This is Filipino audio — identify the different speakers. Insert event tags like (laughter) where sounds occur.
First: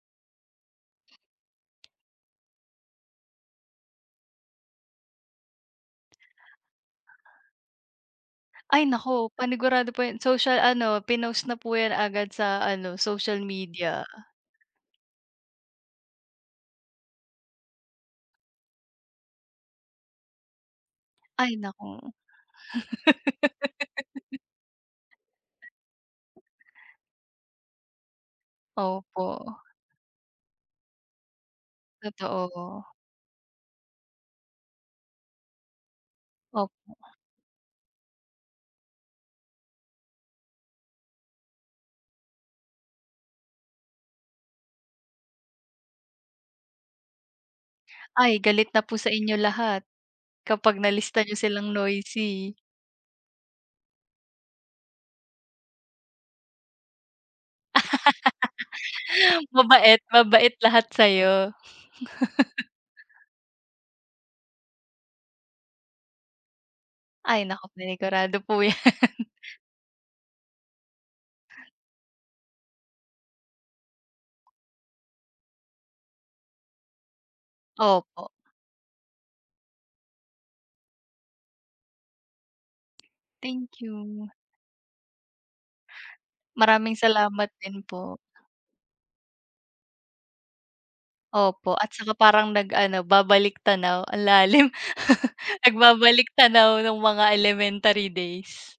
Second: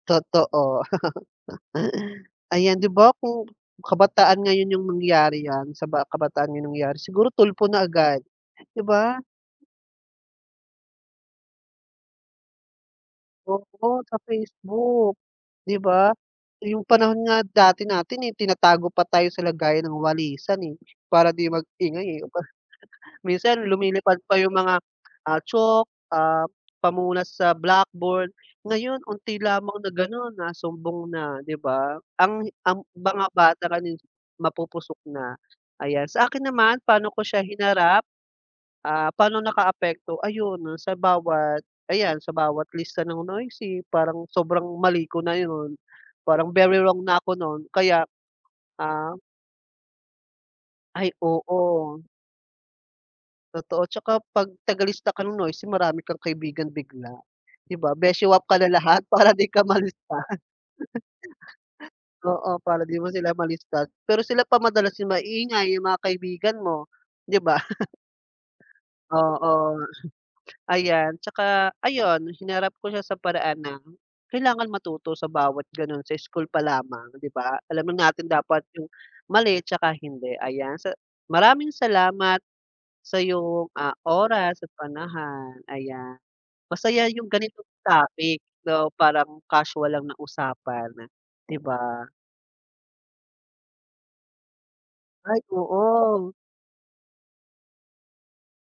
Speaker 1: Totoo. (laughs) Ayan 'di ba, kung kabataan ngayon yung nangyari 'yan, sa ba sa kabataan ngayon nangyari siguro Tulfo na agad, 'di
Speaker 2: Ay
Speaker 1: ba?
Speaker 2: naku, panigurado po 'yan, social ano, pinost na po 'yan agad sa ano, social
Speaker 1: Oo,
Speaker 2: media.
Speaker 1: sa Facebook, 'di ba? Yung panahon nga dati natin, eh, tinatago pa tayo sa lagayan ng walisan, eh, para di
Speaker 2: Ay naku.
Speaker 1: mag-ingay, eh, aba minsan lumilipad pa
Speaker 2: (laughs)
Speaker 1: yung mga, ah, chalk, ah, pamunas sa blackboard, ngayon unti
Speaker 2: Opo.
Speaker 1: lamang na gano'n nasumbong na, 'di ba? Ang
Speaker 2: Totoo.
Speaker 1: ang mga bata ngayon, mapupusok na. Ayan, sa akin naman pa'no
Speaker 2: Opo.
Speaker 1: ko siya hinarap, ah, paano nakaapekto? Ayun, noon sa bawat ayan sa bawat lista ng noisy parang sobrang mali ko na yun, parang very wrong na ako nun kaya,
Speaker 2: Ay galit na po sa
Speaker 1: ah
Speaker 2: inyo lahat, kapag
Speaker 1: Ay
Speaker 2: nalista niyo silang
Speaker 1: oo.
Speaker 2: noisy.
Speaker 1: Totoo, at saka 'pag tagalista ka ng noisy marami kang kaibigan bigla, 'di ba, beshy up ka na lahat para
Speaker 2: (laughs)
Speaker 1: 'di ka
Speaker 2: Mabait,
Speaker 1: malista.
Speaker 2: mabait lahat sa'yo.
Speaker 1: (chuckles) Oo,
Speaker 2: (laughs)
Speaker 1: para 'di mo sila malista, pero sila pa madalas yung maingay yung mga kaibigan mo, 'di
Speaker 2: Ay
Speaker 1: ba?
Speaker 2: naku,
Speaker 1: (laughs)
Speaker 2: panigurado po 'yan. (laughs)
Speaker 1: Oo nga. Ayan tsaka ayun hinarap ko siya sa paraan na kailangan matuto sa bawat ganoon, sa school pa lamang, 'di ba? Alam na natin
Speaker 2: Opo.
Speaker 1: dapat yung mali at saka hindi, ayan. Sa maraming salamat sa iyong,
Speaker 2: Thank
Speaker 1: ah,
Speaker 2: you.
Speaker 1: oras at panahon. Ayan,
Speaker 2: Maraming
Speaker 1: masaya yung
Speaker 2: salamat
Speaker 1: ganitong
Speaker 2: din po.
Speaker 1: topic, so parang casual lang na usapan, 'di
Speaker 2: Opo at
Speaker 1: ba?
Speaker 2: saka parang nag-ano babalik-tanaw. Ang lalim,
Speaker 1: Ay,
Speaker 2: (laughs)
Speaker 1: oo.
Speaker 2: nagbabalik-tanaw noong mga elementary days.